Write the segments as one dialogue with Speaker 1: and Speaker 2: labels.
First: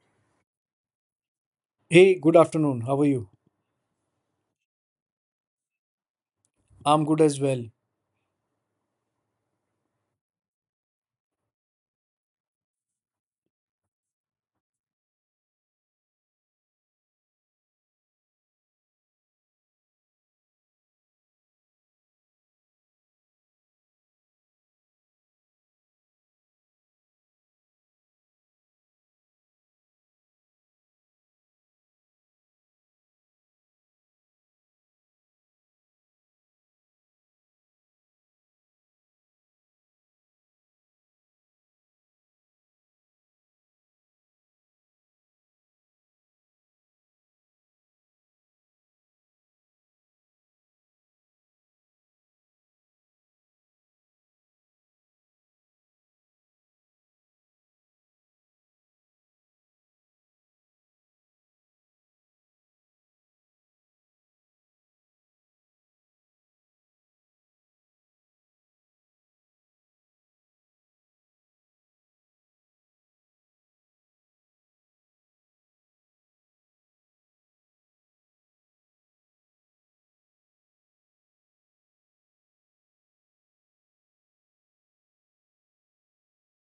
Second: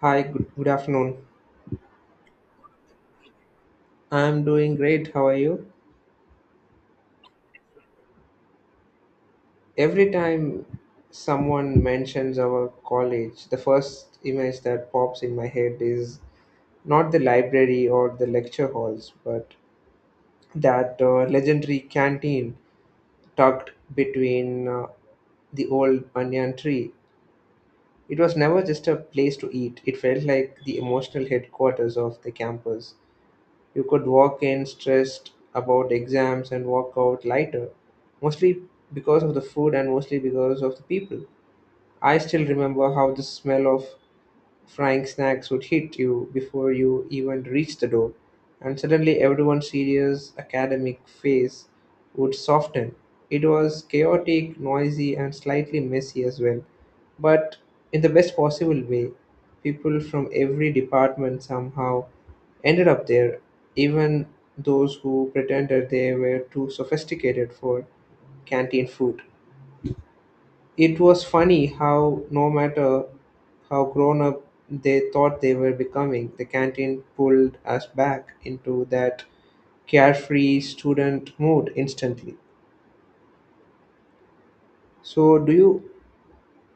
Speaker 1: Hi, good afternoon.
Speaker 2: Hey, good afternoon. How are you?
Speaker 1: I'm doing great. How are you?
Speaker 2: I'm good as well.
Speaker 1: Every time someone mentions our college, the first image that pops in my head is not the library or the lecture halls, but that legendary canteen tucked between the old banyan tree. It was never just a place to eat, it felt like the emotional headquarters of the campus. You could walk in stressed about exams and walk out lighter, mostly because of the food and mostly because of the people. I still remember how the smell of frying snacks would hit you before you even reached the door, and suddenly everyone's serious academic face would soften. It was chaotic, noisy, and slightly messy as well, but in the best possible way. People from every department somehow ended up there, even those who pretended they were too sophisticated for canteen food. It was funny how, no matter how grown up they thought they were becoming, the canteen pulled us back into that carefree student mood instantly. So, do you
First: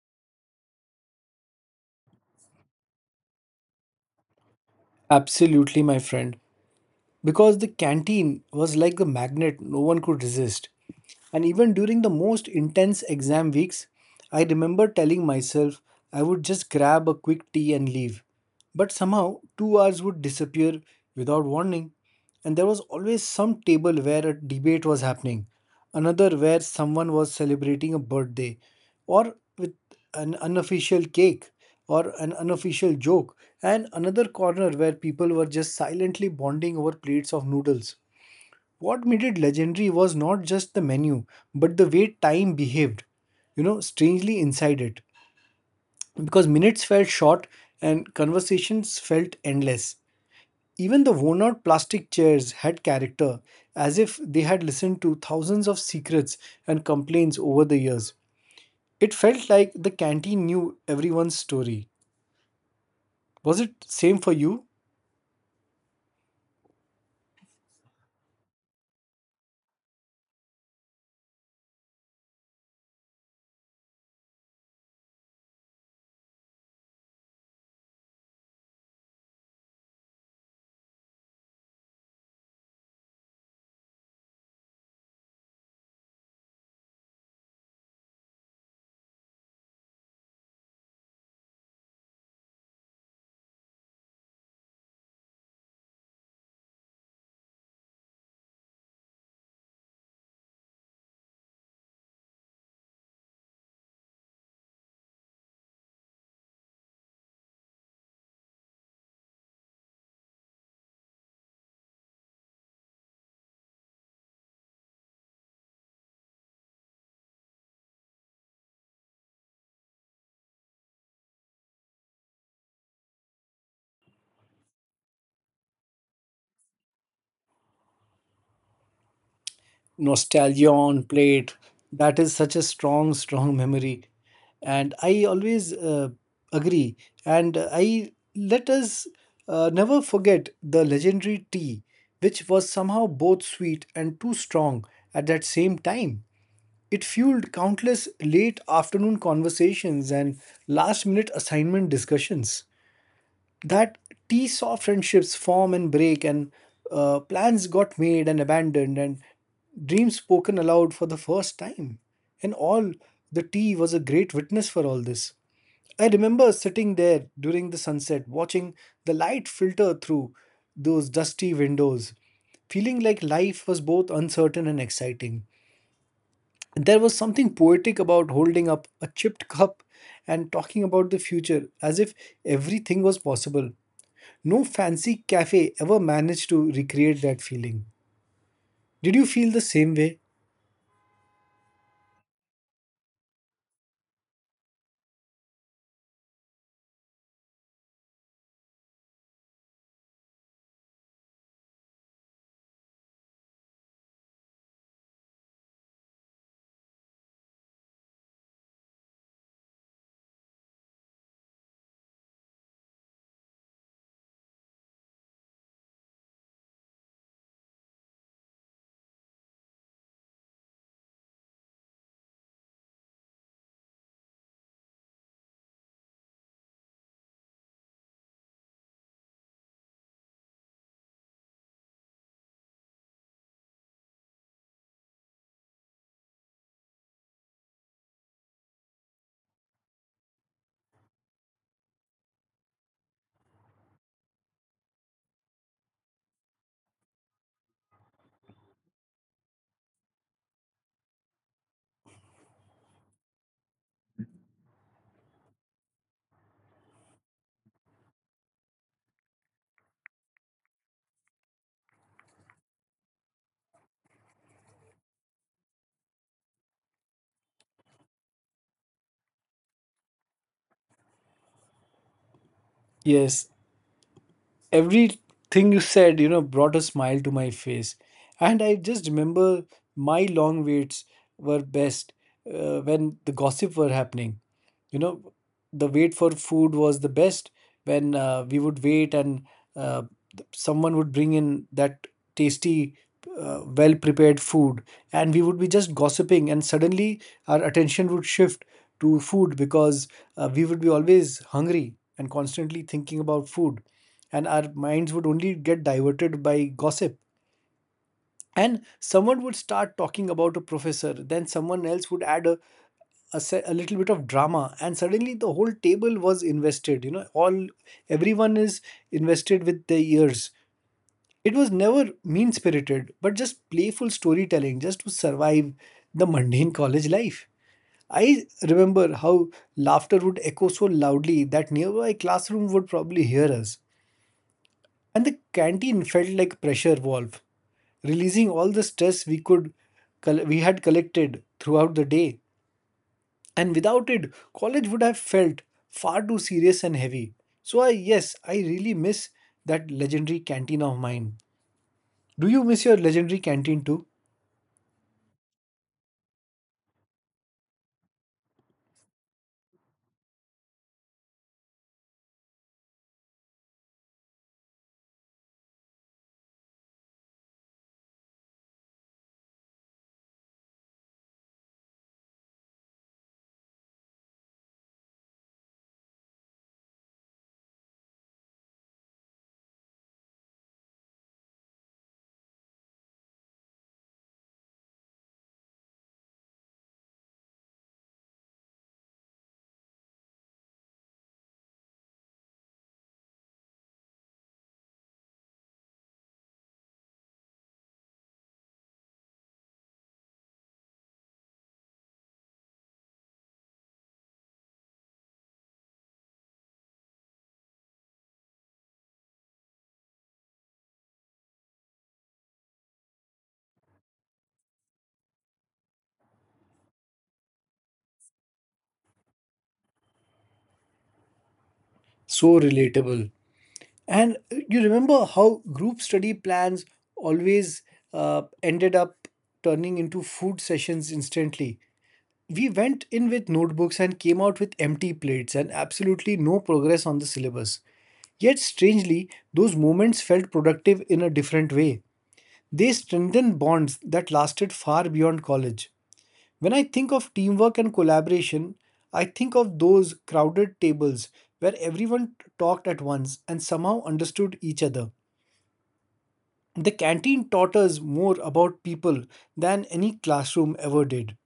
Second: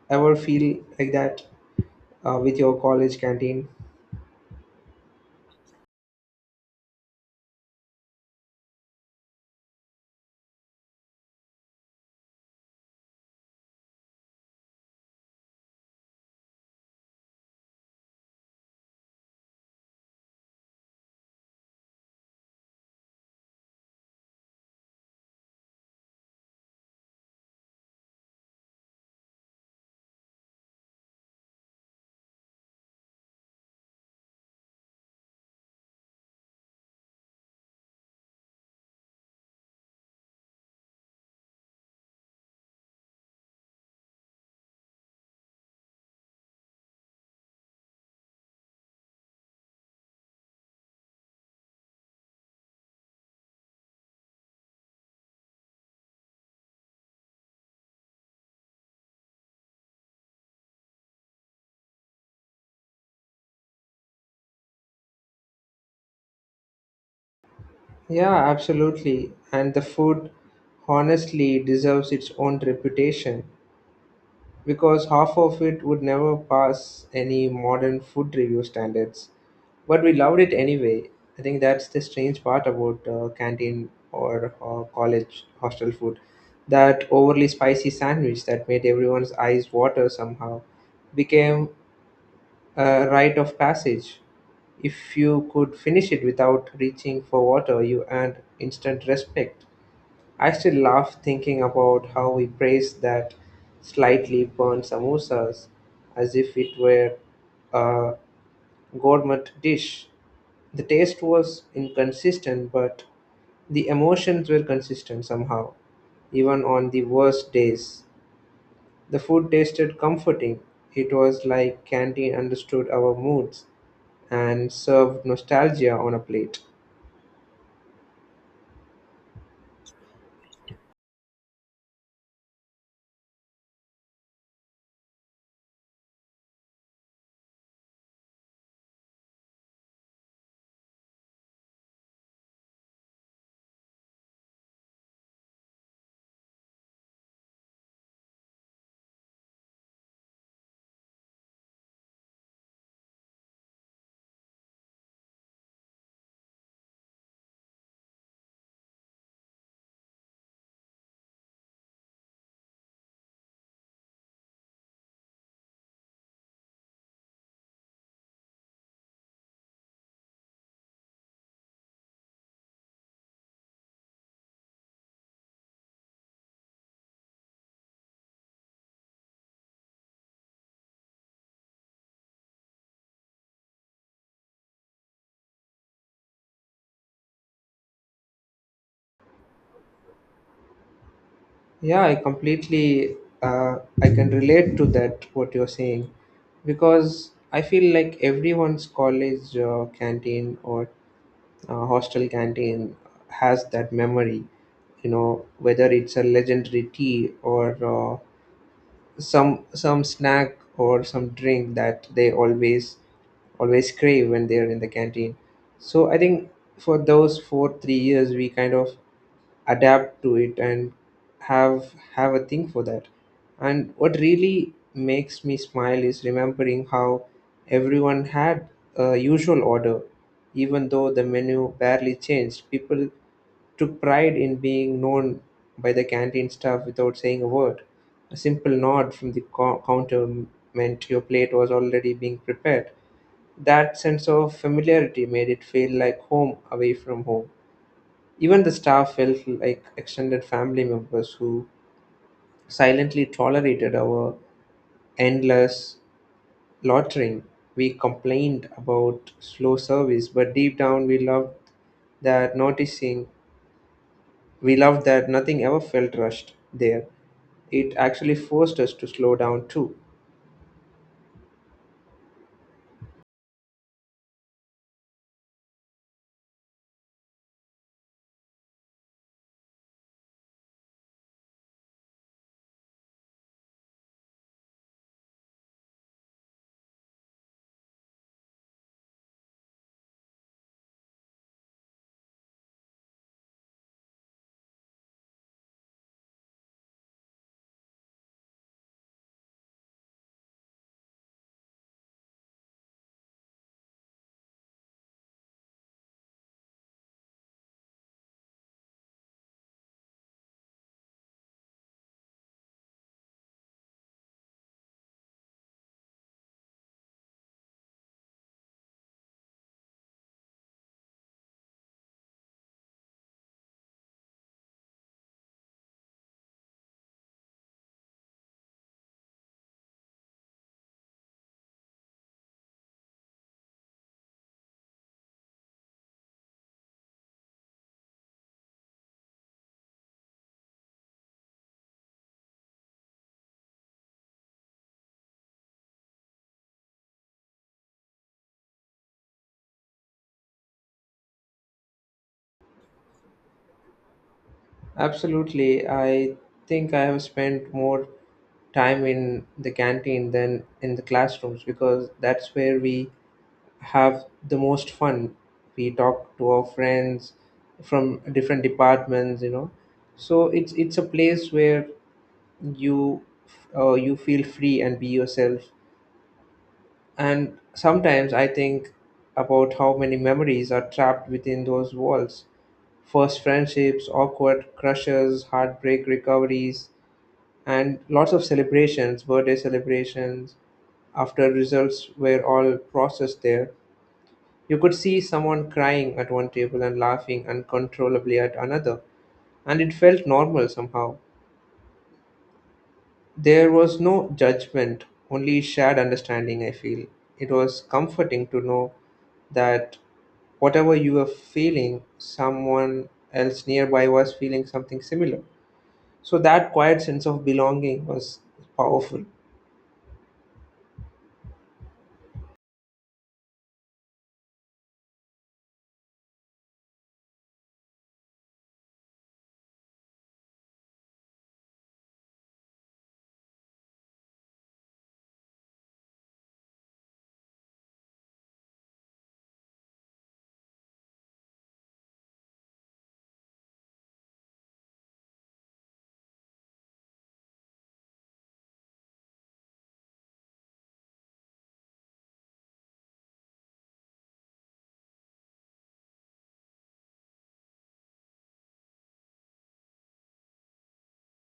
Speaker 1: ever feel like that with your college canteen?
Speaker 2: Absolutely, my friend. Because the canteen was like a magnet no one could resist. And even during the most intense exam weeks, I remember telling myself I would just grab a quick tea and leave. But somehow, 2 hours would disappear without warning, and there was always some table where a debate was happening, another where someone was celebrating a birthday, or with an unofficial cake, or an unofficial joke, and another corner where people were just silently bonding over plates of noodles. What made it legendary was not just the menu, but the way time behaved, you know, strangely inside it. Because minutes felt short and conversations felt endless. Even the worn out plastic chairs had character, as if they had listened to thousands of secrets and complaints over the years. It felt like the canteen knew everyone's story. Was it same for you?
Speaker 1: Yeah, absolutely. And the food honestly deserves its own reputation, because half of it would never pass any modern food review standards. But we loved it anyway. I think that's the strange part about canteen or college hostel food. That overly spicy sandwich that made everyone's eyes water somehow became a rite of passage. If you could finish it without reaching for water, you earned instant respect. I still laugh thinking about how we praised that slightly burnt samosas as if it were a gourmet dish. The taste was inconsistent, but the emotions were consistent somehow, even on the worst days. The food tasted comforting. It was like candy understood our moods and served nostalgia on a plate.
Speaker 2: Nostalgion plate, that is such a strong memory, and I always agree, and I let us never forget the legendary tea, which was somehow both sweet and too strong at that same time. It fueled countless late afternoon conversations and last minute assignment discussions. That tea saw friendships form and break, and plans got made and abandoned, and dreams spoken aloud for the first time, and all the tea was a great witness for all this. I remember sitting there during the sunset watching the light filter through those dusty windows, feeling like life was both uncertain and exciting. There was something poetic about holding up a chipped cup and talking about the future as if everything was possible. No fancy cafe ever managed to recreate that feeling. Did you feel the same way?
Speaker 1: Yeah, I completely, I can relate to that what you're saying, because I feel like everyone's college canteen or hostel canteen has that memory, you know, whether it's a legendary tea or uh, some snack or some drink that they always crave when they're in the canteen. So I think for those 4 3 years we kind of adapt to it and have a thing for that. And what really makes me smile is remembering how everyone had a usual order. Even though the menu barely changed, people took pride in being known by the canteen staff without saying a word. A simple nod from the counter meant your plate was already being prepared. That sense of familiarity made it feel like home away from home. Even the staff felt like extended family members who silently tolerated our endless loitering. We complained about slow service, but deep down that noticing we loved that nothing ever felt rushed there. It actually forced us to slow down too.
Speaker 2: Yes, everything you said, you know, brought a smile to my face. And I just remember my long waits were best when the gossip were happening. You know, the wait for food was the best when we would wait and uh, someone would bring in that tasty, well prepared food. And we would be just gossiping, and suddenly our attention would shift to food because we would be always hungry and constantly thinking about food, and our minds would only get diverted by gossip, and someone would start talking about a professor, then someone else would add a little bit of drama, and suddenly the whole table was invested, you know, all everyone is invested with their ears. It was never mean spirited but just playful storytelling just to survive the mundane college life. I remember how laughter would echo so loudly that nearby classroom would probably hear us. And the canteen felt like pressure valve, releasing all the stress we we had collected throughout the day. And without it, college would have felt far too serious and heavy. So I, yes, I really miss that legendary canteen of mine. Do you miss your legendary canteen too?
Speaker 1: Absolutely, I think I have spent more time in the canteen than in the classrooms, because that's where we have the most fun. We talk to our friends from different departments, you know. So it's a place where you, you feel free and be yourself. And sometimes I think about how many memories are trapped within those walls. First friendships, awkward crushes, heartbreak recoveries, and lots of celebrations, birthday celebrations, after results were all processed there. You could see someone crying at one table and laughing uncontrollably at another, and it felt normal somehow. There was no judgment, only shared understanding, I feel. It was comforting to know that whatever you were feeling, someone else nearby was feeling something similar. So that quiet sense of belonging was powerful.
Speaker 2: So relatable. And you remember how group study plans always ended up turning into food sessions instantly. We went in with notebooks and came out with empty plates and absolutely no progress on the syllabus. Yet, strangely, those moments felt productive in a different way. They strengthened bonds that lasted far beyond college. When I think of teamwork and collaboration, I think of those crowded tables where everyone talked at once and somehow understood each other. The canteen taught us more about people than any classroom ever did.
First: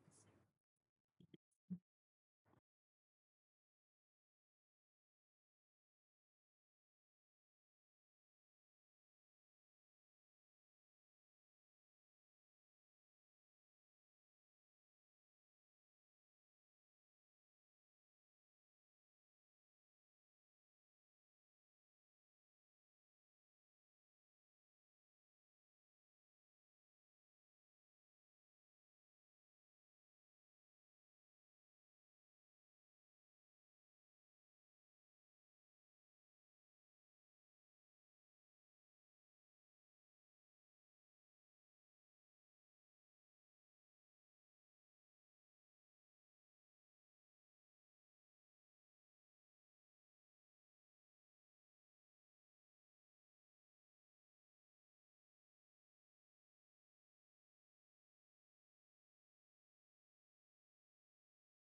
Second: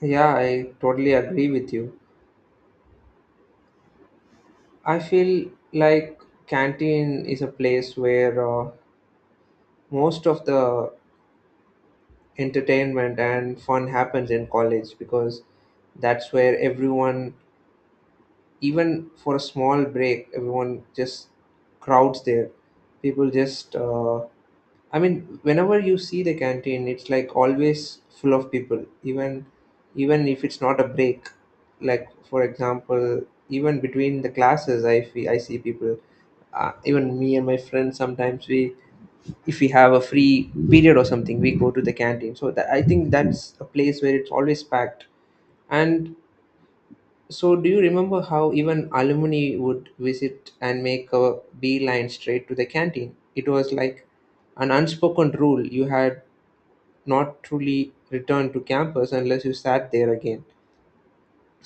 Speaker 1: Yeah, I totally agree with you. I feel like canteen is a place where, most of the entertainment and fun happens in college, because that's where everyone, even for a small break, everyone just crowds there. People just, I mean, whenever you see the canteen it's like always full of people, even if it's not a break. Like for example, even between the classes, I feel I see people, even me and my friends sometimes. We, if we have a free period or something, we go to the canteen. So that, I think that's a place where it's always packed. And so, do you remember how even alumni would visit and make a beeline straight to the canteen? It was like an unspoken rule, you had not truly returned to campus unless you sat there again.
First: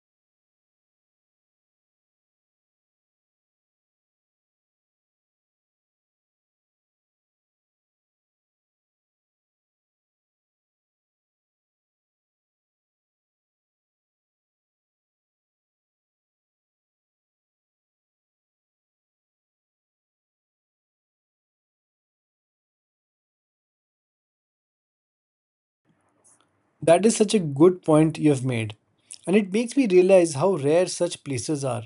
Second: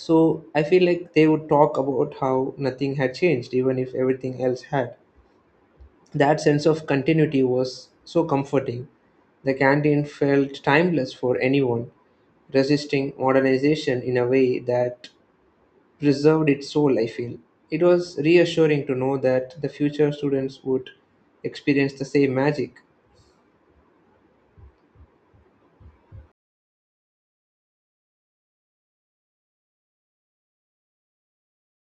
Speaker 1: So I feel like they would talk about how nothing had changed, even if everything else had. That sense of continuity was so comforting. The canteen felt timeless for anyone, resisting modernization in a way that preserved its soul, I feel. It was reassuring to know that the future students would experience the same magic.
Speaker 2: That is such a good point you have made. And it makes me realize how rare such places are.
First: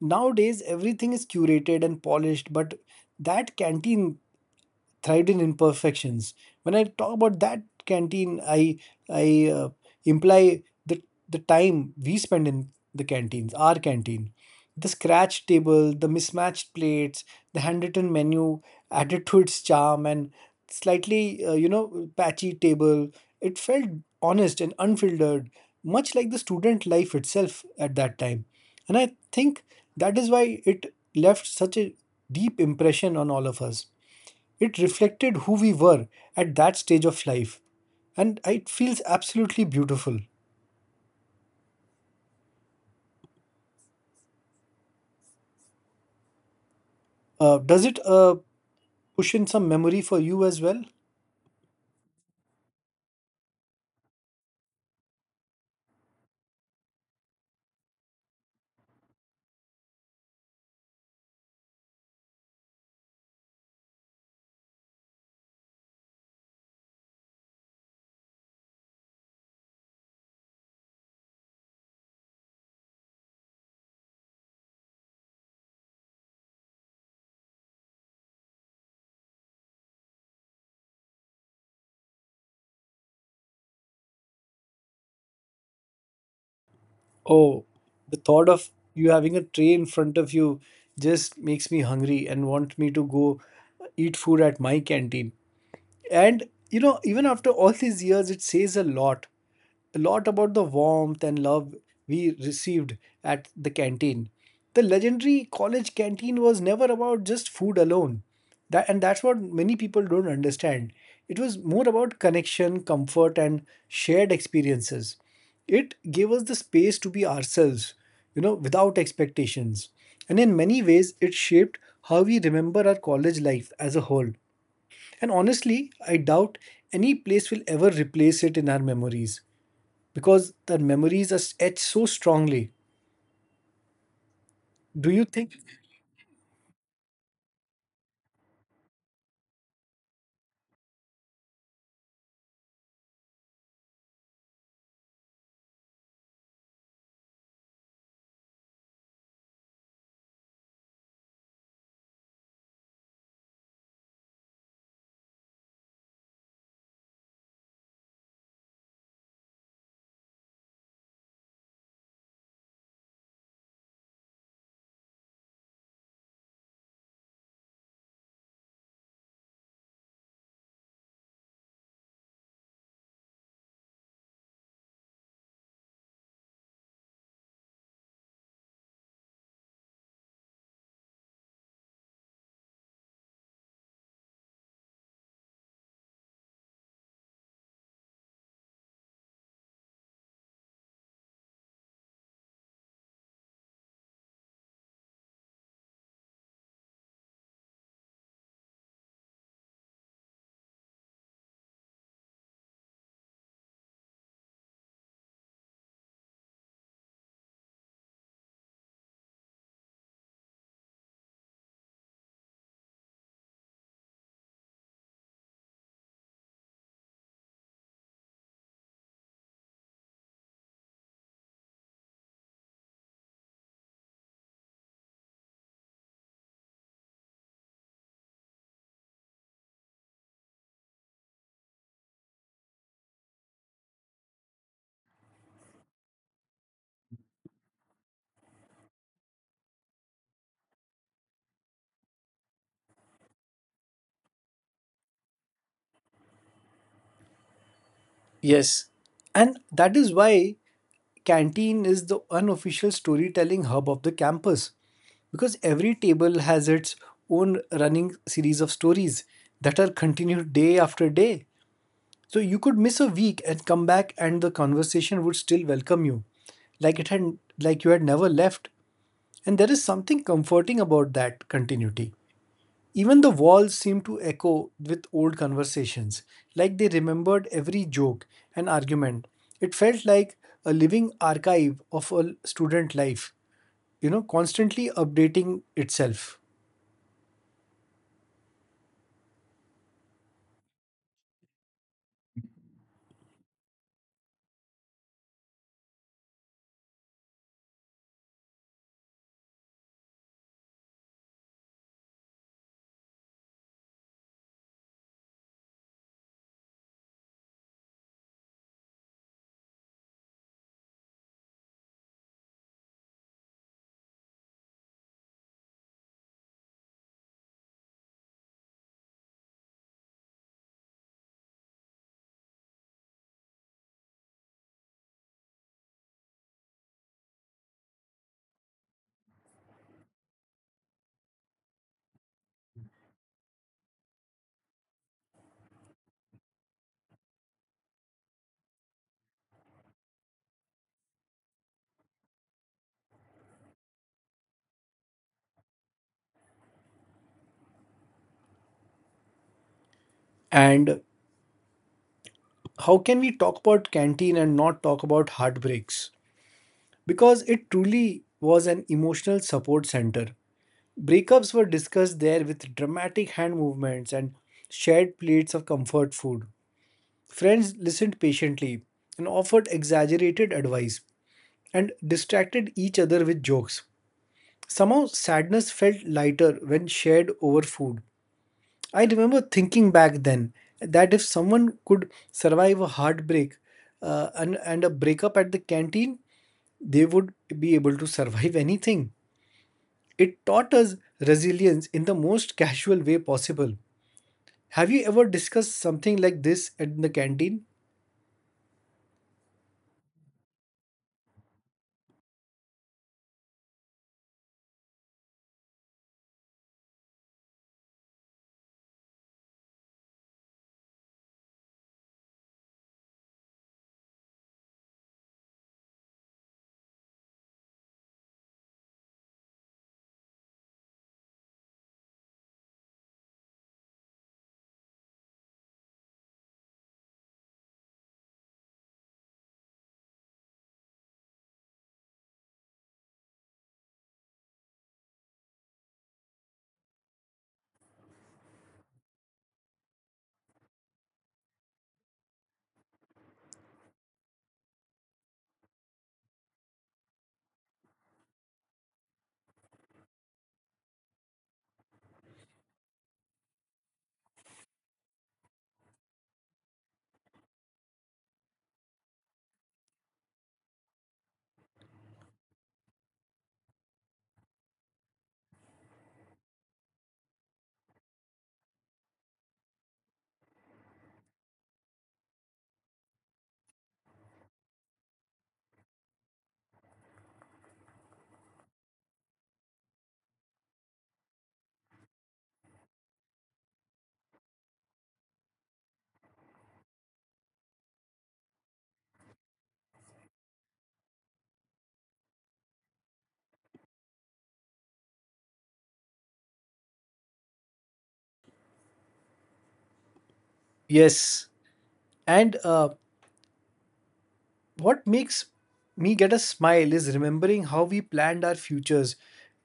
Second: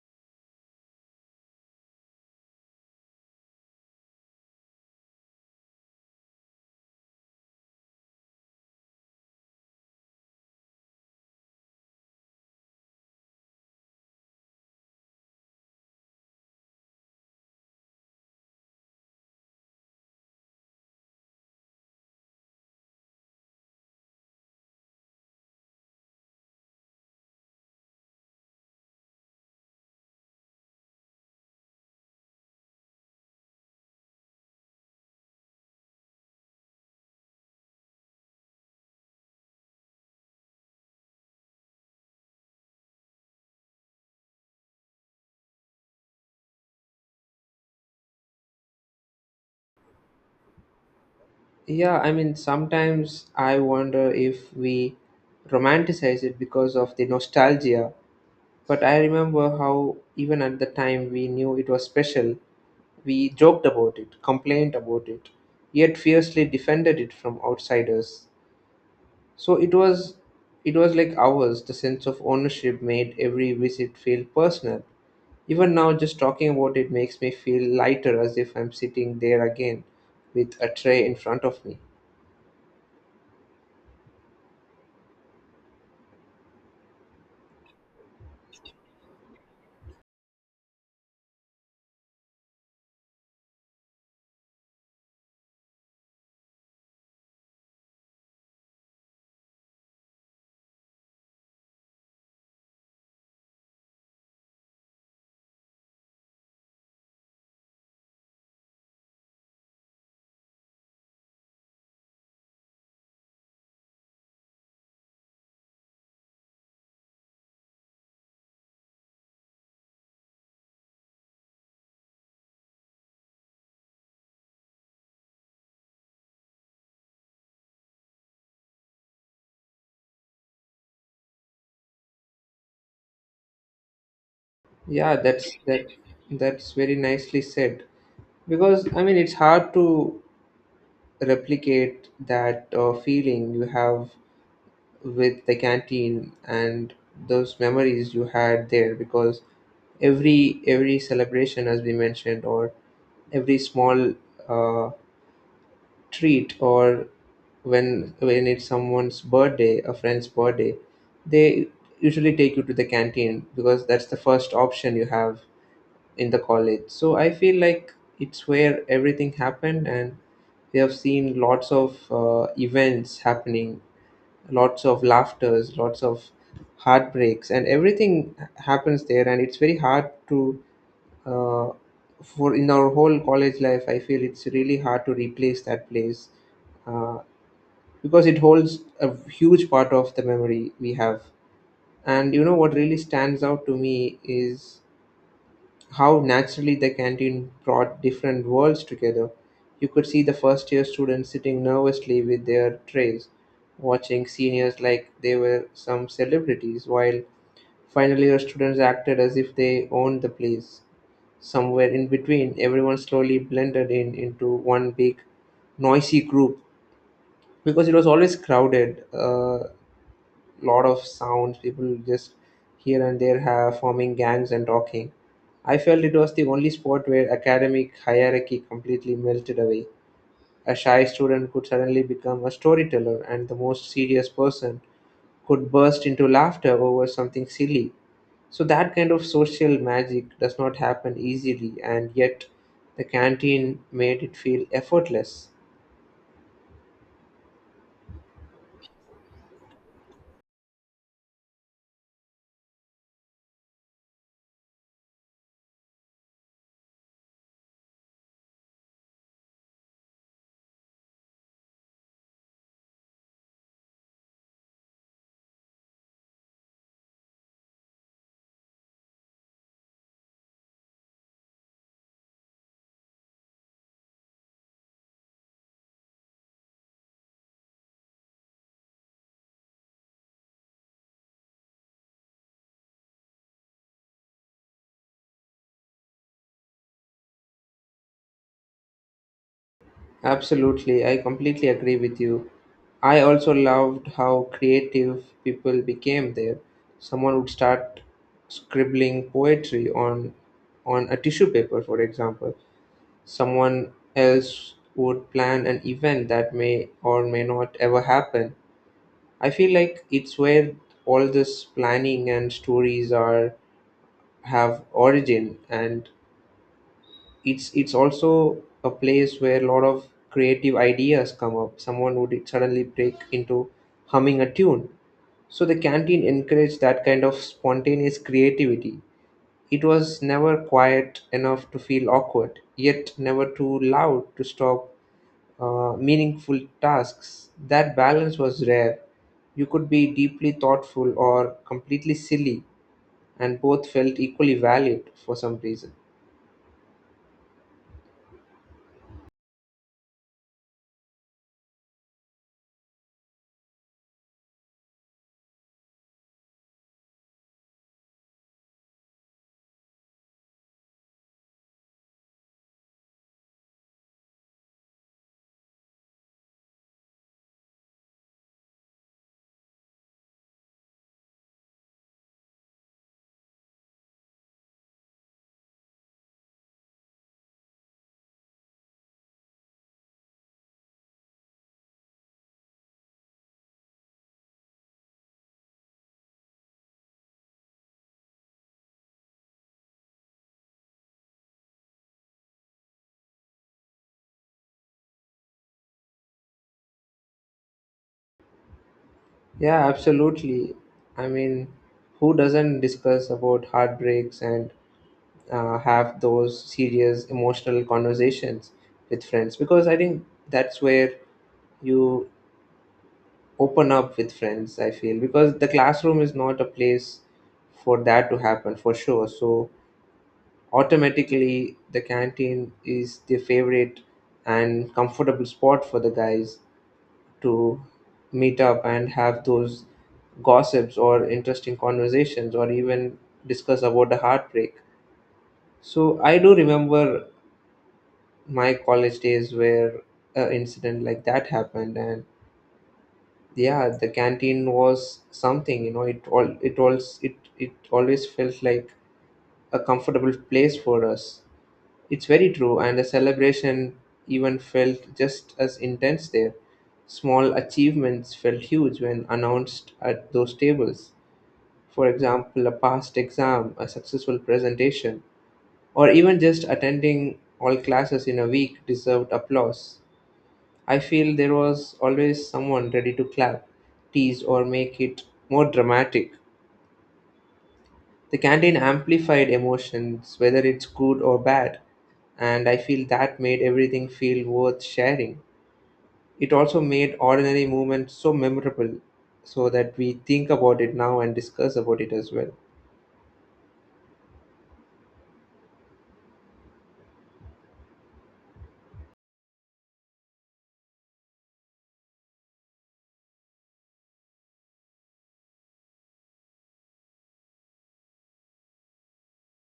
Speaker 2: Nowadays, everything is curated and polished, but that canteen thrived in imperfections. When I talk about that canteen, I imply the time we spend in the canteens, our canteen, the scratch table, the mismatched plates, the handwritten menu added to its charm, and slightly you know, patchy table. It felt honest and unfiltered, much like the student life itself at that time, and I think that is why it left such a deep impression on all of us. It reflected who we were at that stage of life, and it feels absolutely beautiful. Does it push in some memory for you as well?
Speaker 1: Yeah, I mean, sometimes I wonder if we romanticize it because of the nostalgia, but I remember how, even at the time, we knew it was special. We joked about it, complained about it, yet fiercely defended it from outsiders. So it was like ours, the sense of ownership made every visit feel personal. Even now, just talking about it makes me feel lighter, as if I'm sitting there again with a tray in front of me.
Speaker 2: Oh, the thought of you having a tray in front of you just makes me hungry and want me to go eat food at my canteen. And you know, even after all these years, it says a lot about the warmth and love we received at the canteen. The legendary college canteen was never about just food alone. That, and that's what many people don't understand. It was more about connection, comfort, and shared experiences. It gave us the space to be ourselves, you know, without expectations. And in many ways, it shaped how we remember our college life as a whole. And honestly, I doubt any place will ever replace it in our memories because their memories are etched so strongly. Do
Speaker 1: Yeah,
Speaker 2: you think?
Speaker 1: that's very nicely said. Because I mean, it's hard to replicate that feeling you have with the canteen and those memories you had there. Because every celebration as we mentioned, or every small, uh, treat, or when it's someone's birthday, a friend's birthday, they usually take you to the canteen, because that's the first option you have in the college. So I feel like it's where everything happened, and we have seen lots of events happening, lots of laughters, lots of heartbreaks, and everything happens there. And it's very hard to, uh, for in our whole college life, I feel it's really hard to replace that place, uh, because it holds a huge part of the memory we have. And you know what really stands out to me is how naturally the canteen brought different worlds together. You could see the first year students sitting nervously with their trays, watching seniors like they were some celebrities, while final year students acted as if they owned the place. Somewhere in between, everyone slowly blended in into one big, noisy group, because it was always crowded. Lot of sounds. People just here and there have forming gangs and talking. I felt it was the only spot where academic hierarchy completely melted away. A shy student could suddenly become a storyteller, and the most serious person could burst into laughter over something silly. So, that kind of social magic does not happen easily, and yet the canteen made it feel effortless.
Speaker 2: Yes. And that is why canteen is the unofficial storytelling hub of the campus, because every table has its own running series of stories that are continued day after day. So you could miss a week and come back and the conversation would still welcome you, like it had, like you had never left, and there is something comforting about that continuity. Even the walls seemed to echo with old conversations, like they remembered every joke and argument. It felt like a living archive of a student life, you know, constantly updating itself.
Speaker 1: Absolutely, I completely agree with you. I also loved how creative people became there. Someone would start scribbling poetry on, a tissue paper, for example. Someone else would plan an event that may or may not ever happen. I feel like it's where all this planning and stories are have origin, and it's also a place where a lot of creative ideas come up. Someone would suddenly break into humming a tune. So the canteen encouraged that kind of spontaneous creativity. It was never quiet enough to feel awkward, yet never too loud to stop meaningful tasks. That balance was rare. You could be deeply thoughtful or completely silly, and both felt equally valid for some reason.
Speaker 2: And how can we talk about canteen and not talk about heartbreaks? Because it truly was an emotional support center. Breakups were discussed there with dramatic hand movements and shared plates of comfort food. Friends listened patiently and offered exaggerated advice and distracted each other with jokes. Somehow, sadness felt lighter when shared over food. I remember thinking back then that if someone could survive a heartbreak and a breakup at the canteen, they would be able to survive anything. It taught us resilience in the most casual way possible. Have you ever discussed something like this in the canteen?
Speaker 1: Yeah, absolutely. I mean, who doesn't discuss about heartbreaks and, have those serious emotional conversations with friends? Because I think that's where you open up with friends, I feel, because the classroom is not a place for that to happen for sure. So automatically, the canteen is the favorite and comfortable spot for the guys to meet up and have those gossips or interesting conversations, or even discuss about the heartbreak. So I do remember my college days where an incident like that happened, and yeah, the canteen was something, you know, it always felt like a comfortable place for us. It's very true, and the celebration even felt just as intense there. Small achievements felt huge when announced at those tables. For example, a past exam, a successful presentation, or even just attending all classes in a week deserved applause. I feel there was always someone ready to clap, tease, or make it more dramatic. The canteen amplified emotions, whether it's good or bad, and I feel that made everything feel worth sharing. It also made ordinary moments so memorable, so that we think about it now and discuss about it as well.
Speaker 2: Yes. And What makes me get a smile is remembering how we planned our futures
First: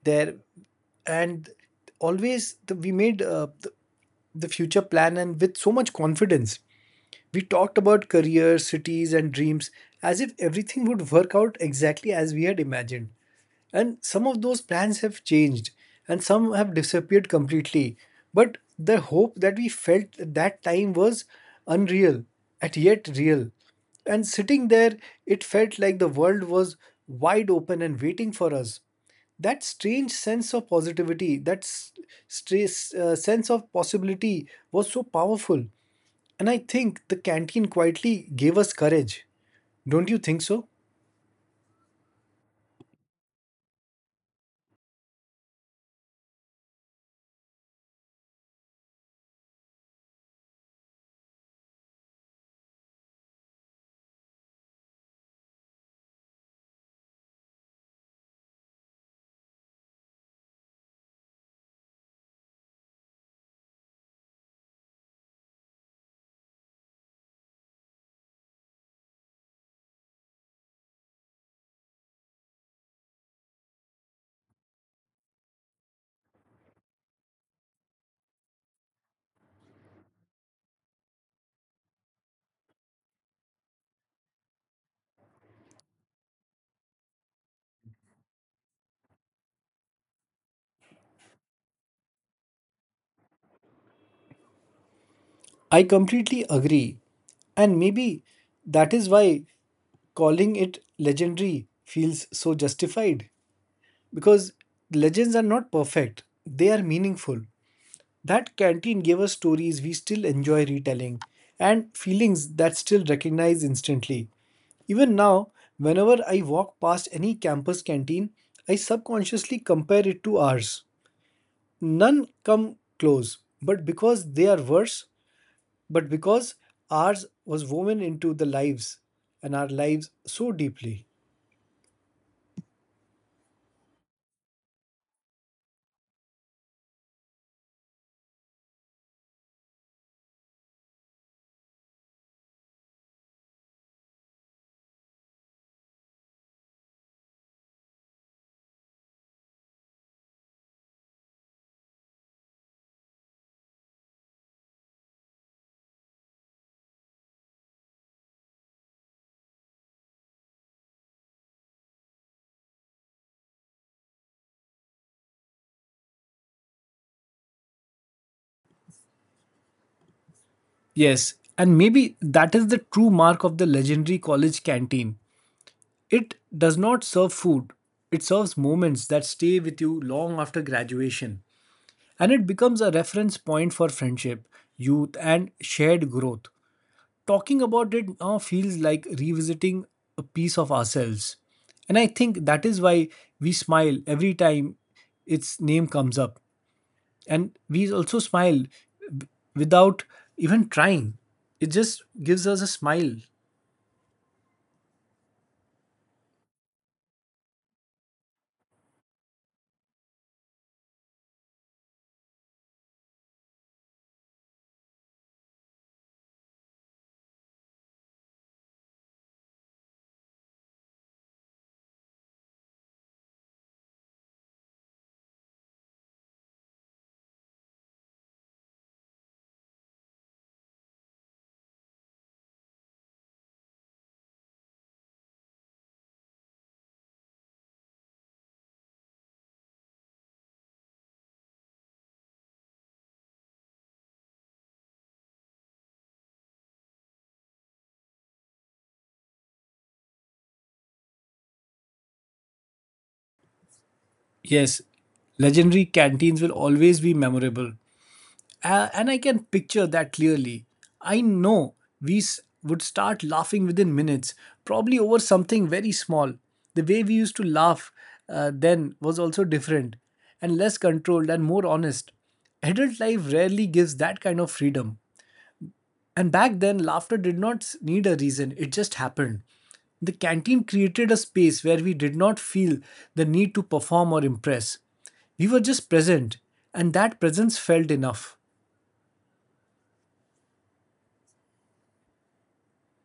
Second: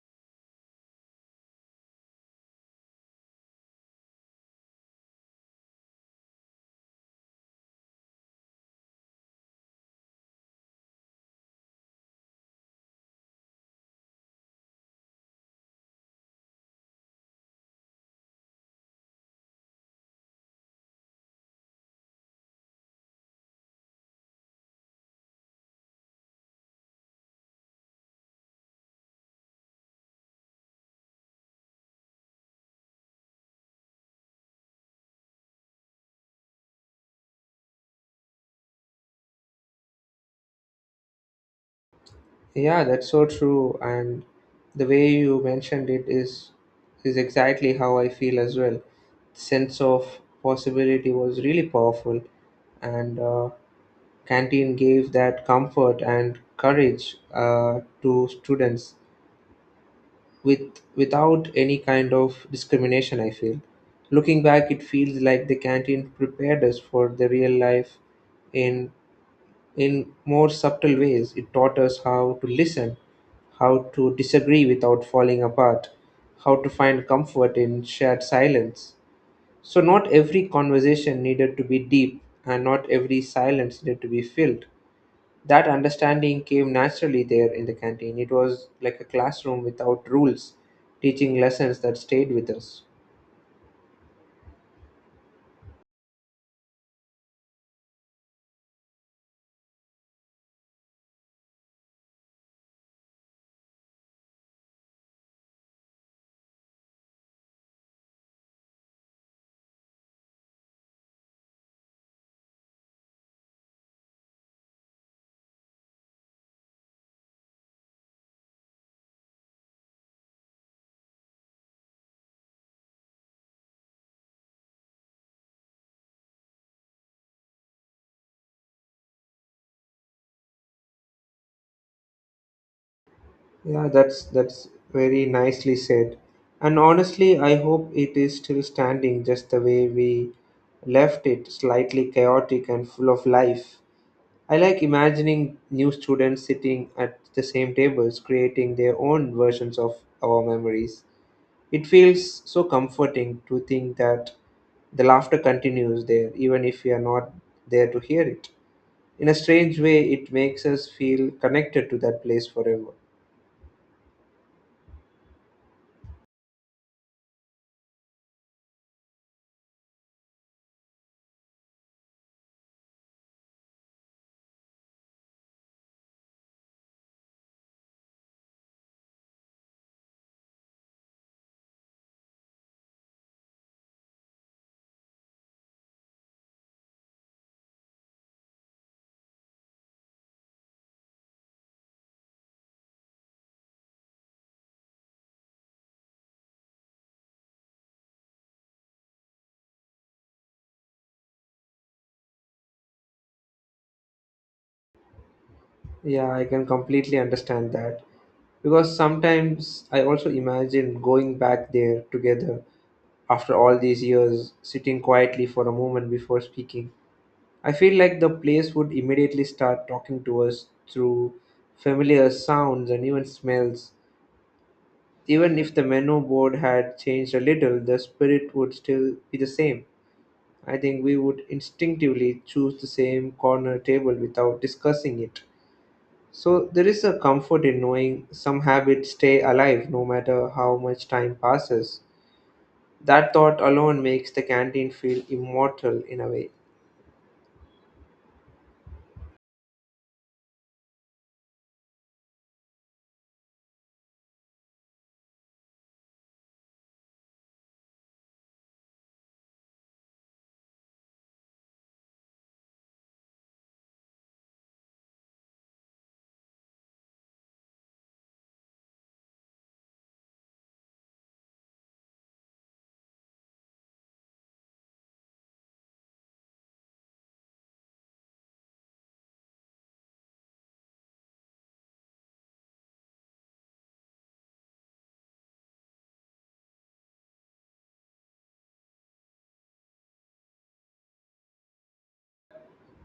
Speaker 2: there, and always we made the future plan and with so much confidence. We talked about careers, cities, and dreams as if everything would work out exactly as we had imagined. And some of those plans have changed and some have disappeared completely. But the hope that we felt at that time was unreal, and yet real. And sitting there, it felt like the world was wide open and waiting for us. That strange sense of positivity, that sense of possibility was so powerful. And I think the canteen quietly gave us courage. Don't you think so?
Speaker 1: Yeah, that's so true. And the way you mentioned it is exactly how I feel as well. Sense of possibility was really powerful, and canteen gave that comfort and courage, to students, without any kind of discrimination. I feel, looking back, it feels like the canteen prepared us for the real life in in more subtle ways. It taught us how to listen, how to disagree without falling apart, how to find comfort in shared silence. So, not every conversation needed to be deep, and not every silence needed to be filled. That understanding came naturally there in the canteen. It was like a classroom without rules, teaching lessons that stayed with us.
Speaker 2: I completely agree. And maybe that is why calling it legendary feels so justified. Because legends are not perfect, they are meaningful. That canteen gave us stories we still enjoy retelling and feelings that still recognize instantly. Even now, whenever I walk past any campus canteen, I subconsciously compare it to ours. None come close, but because they are worse, but because ours was woven into the lives and our lives so deeply.
Speaker 1: Yeah, that's very nicely said. And honestly, I hope it is still standing just the way we left it, slightly chaotic and full of life. I like imagining new students sitting at the same tables, creating their own versions of our memories. It feels so comforting to think that the laughter continues there, even if we are not there to hear it. In a strange way, it makes us feel connected to that place forever.
Speaker 2: Yes, and maybe that is the true mark of the legendary college canteen. It does not serve food, it serves moments that stay with you long after graduation. And it becomes a reference point for friendship, youth, and shared growth. Talking about it now feels like revisiting a piece of ourselves. And I think that is why we smile every time its name comes up. And we also smile w- without even trying, it just gives us a smile.
Speaker 1: Yeah, I can completely understand that. Because sometimes I also imagine going back there together after all these years, sitting quietly for a moment before speaking. I feel like the place would immediately start talking to us through familiar sounds and even smells. Even if the menu board had changed a little, the spirit would still be the same. I think we would instinctively choose the same corner table without discussing it. So there is a comfort in knowing some habits stay alive no matter how much time passes. That thought alone makes the canteen feel immortal in a way.
Speaker 2: Yes, legendary canteens will always be memorable. And I can picture that clearly. I know we would start laughing within minutes, probably over something very small. The way we used to laugh then was also different and less controlled and more honest. Adult life rarely gives that kind of freedom. And back then, laughter did not need a reason, it just happened. The canteen created a space where we did not feel the need to perform or impress. We were just present, and that presence felt enough.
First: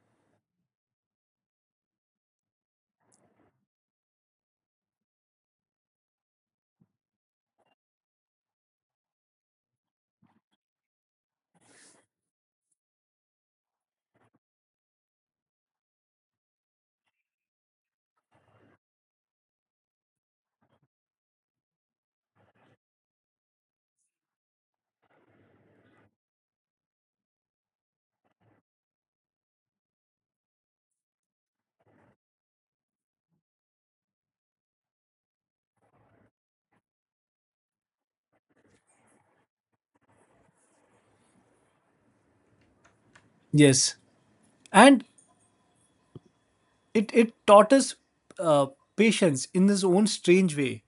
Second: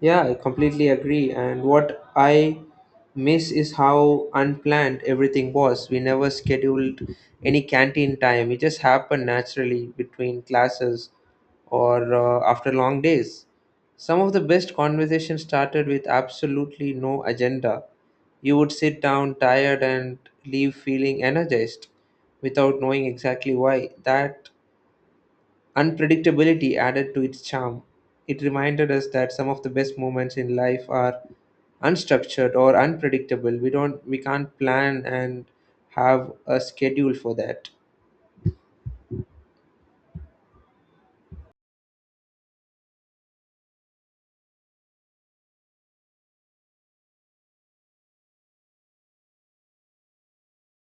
Speaker 1: Yeah, I completely agree. And what I miss is how unplanned everything was. We never scheduled any canteen time, it just happened naturally between classes or after long days. Some of the best conversations started with absolutely no agenda. You would sit down tired and leave feeling energized without knowing exactly why. That unpredictability added to its charm. It reminded us that some of the best moments in life are unstructured or unpredictable. We can't plan and have a schedule for that.
Speaker 2: Yes. And it taught us uh, patience in this own strange way.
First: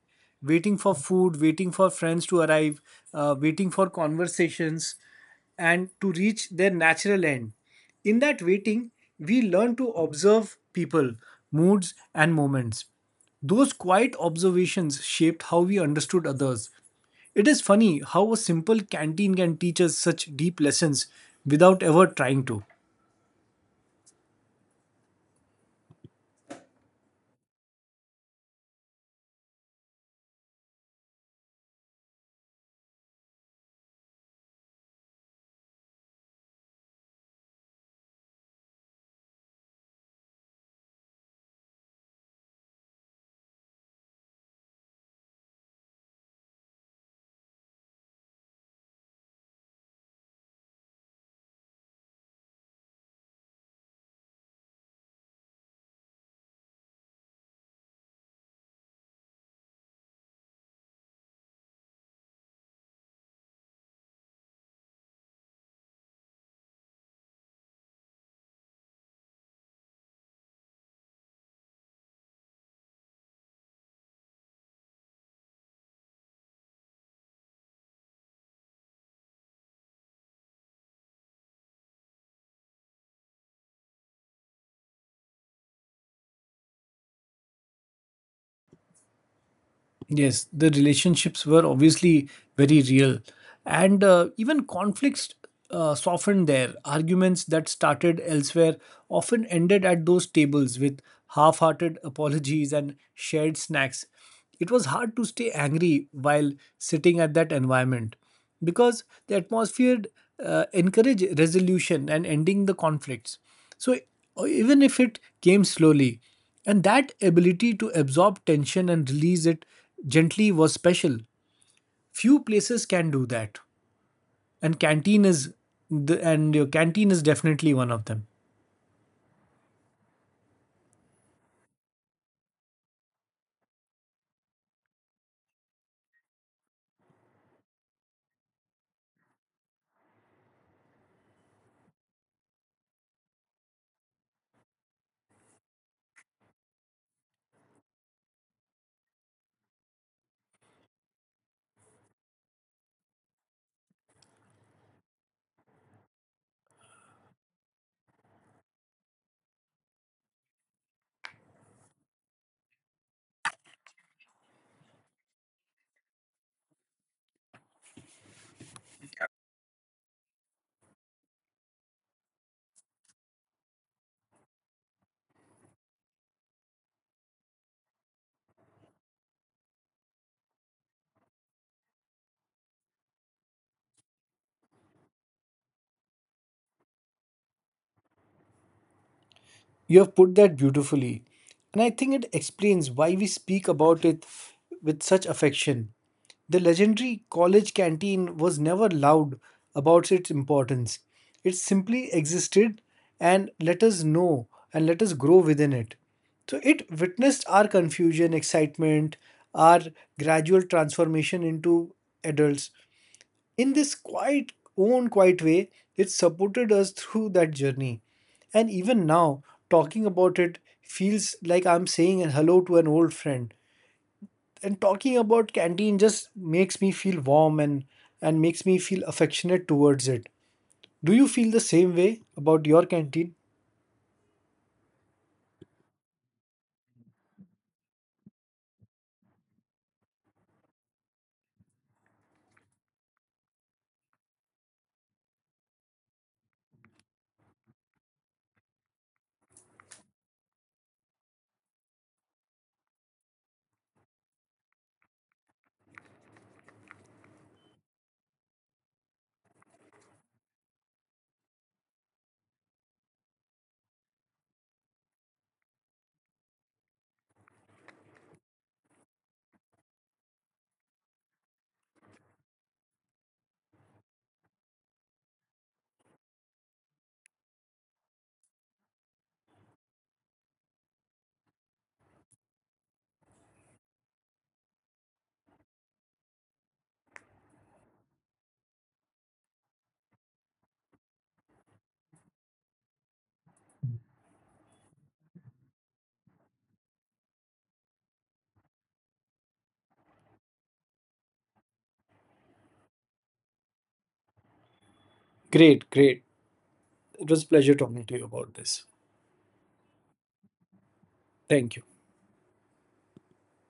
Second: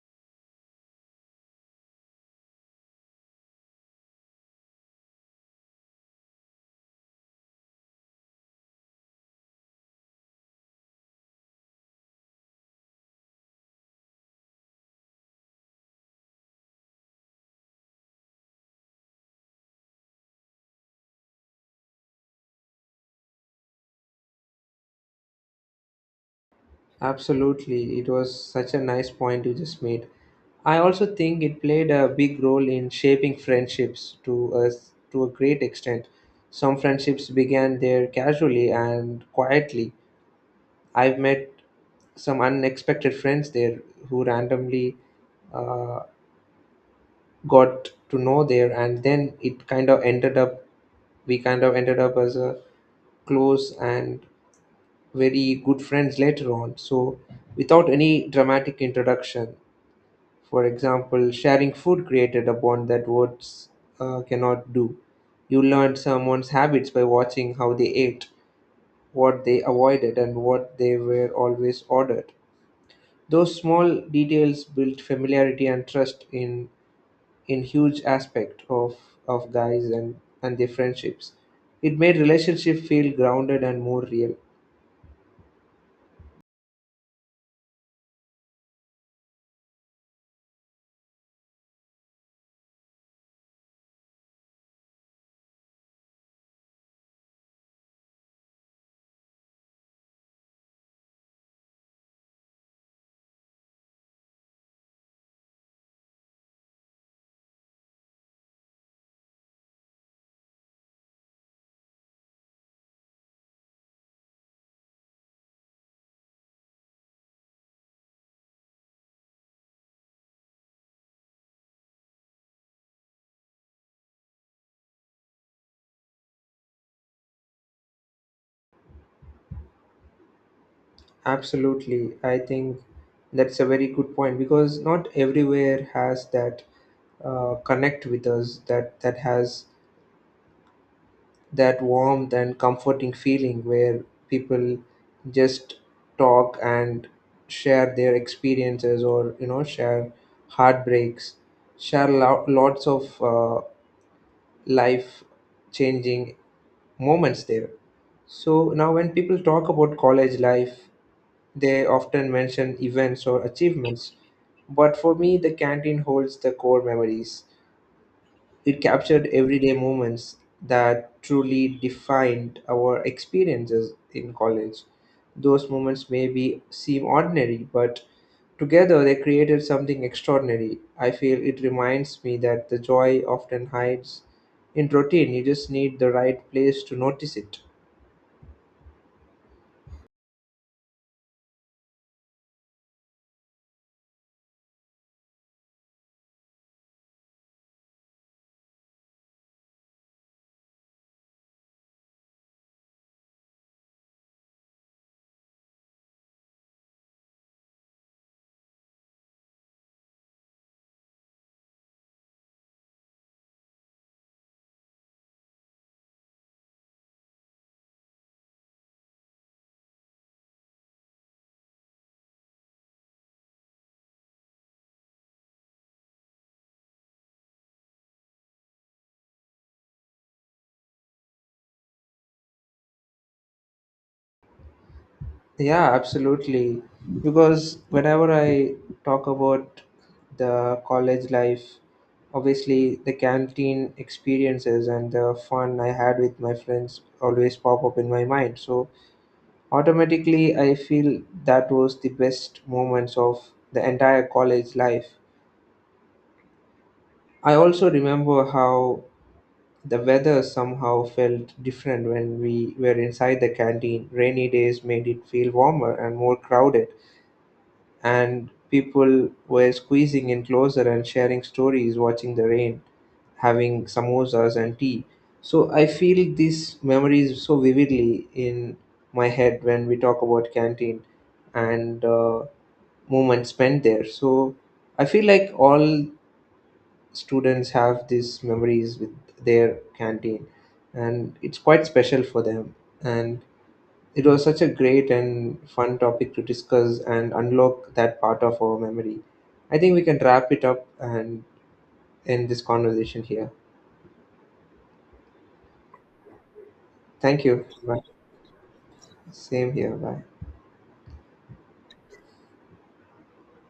Speaker 2: Waiting for food, waiting for friends to arrive, waiting for conversations and to reach their natural end. In that waiting we learn to observe people, moods and moments. Those quiet observations shaped how we understood others. It is funny how a simple canteen can teach us such deep lessons without ever trying to.
Speaker 1: Absolutely. It was such a nice point you just made. I also think it played a big role in shaping friendships to us to a great extent. Some friendships began there casually and quietly. I've met some unexpected friends there who randomly uh, got to know there, and then it kind of ended up we kind of ended up as a close and very good friends later on. So without any dramatic introduction, for example, sharing food created a bond that words cannot do. You learned someone's habits by watching how they ate, what they avoided, and what they were always ordered. Those small details built familiarity and trust in huge aspect of guys and their friendships. It made relationship feel grounded and more real.
Speaker 2: Yes, the relationships were obviously very real. And even conflicts softened there. Arguments that started elsewhere often ended at those tables with half hearted apologies and shared snacks. It was hard to stay angry while sitting at that environment, because the atmosphere encourage resolution and ending the conflicts, so even if it came slowly. And that ability to absorb tension and release it gently was special. Few places can do that, and canteen is and your canteen is definitely one of them.
Speaker 1: Absolutely, I think that's a very good point because not everywhere has that connect with us, that has that warmth and comforting feeling where people just talk and share their experiences, or share heartbreaks, share lots of life changing moments there. So now when people talk about college life, they often mention events or achievements, but for me the canteen holds the core memories. It captured everyday moments that truly defined our experiences in college. Those moments maybe seem ordinary, but together they created something extraordinary. I feel it reminds me that the joy often hides in routine. You just need the right place to notice it.
Speaker 2: You have put that beautifully, and I think it explains why we speak about it with such affection. The legendary college canteen was never loud about its importance. It simply existed and let us know and let us grow within it. So it witnessed our confusion, excitement, our gradual transformation into adults. In this quiet, own quiet way, it supported us through that journey. And even now, talking about it feels like I'm saying hello to an old friend, and talking about canteen just makes me feel warm and makes me feel affectionate towards it. Do you feel the same way about your canteen?
Speaker 1: Yeah, absolutely. Because whenever I talk about the college life, obviously the canteen experiences and the fun I had with my friends always pop up in my mind. So automatically, I feel that was the best moments of the entire college life. I also remember how the weather somehow felt different when we were inside the canteen. Rainy days made it feel warmer and more crowded, and people were squeezing in closer and sharing stories, watching the rain, having samosas and tea. So I feel these memories so vividly in my head when we talk about canteen and moment spent there. So I feel like all students have these memories with their canteen, and it's quite special for them. And it was such a great and fun topic to discuss and unlock that part of our memory. I think we can wrap it up and end this conversation here.
Speaker 2: Great. It was
Speaker 1: Thank
Speaker 2: a
Speaker 1: you.
Speaker 2: pleasure
Speaker 1: Bye.
Speaker 2: talking to you about this.
Speaker 1: Same here. Bye.
Speaker 2: Thank you.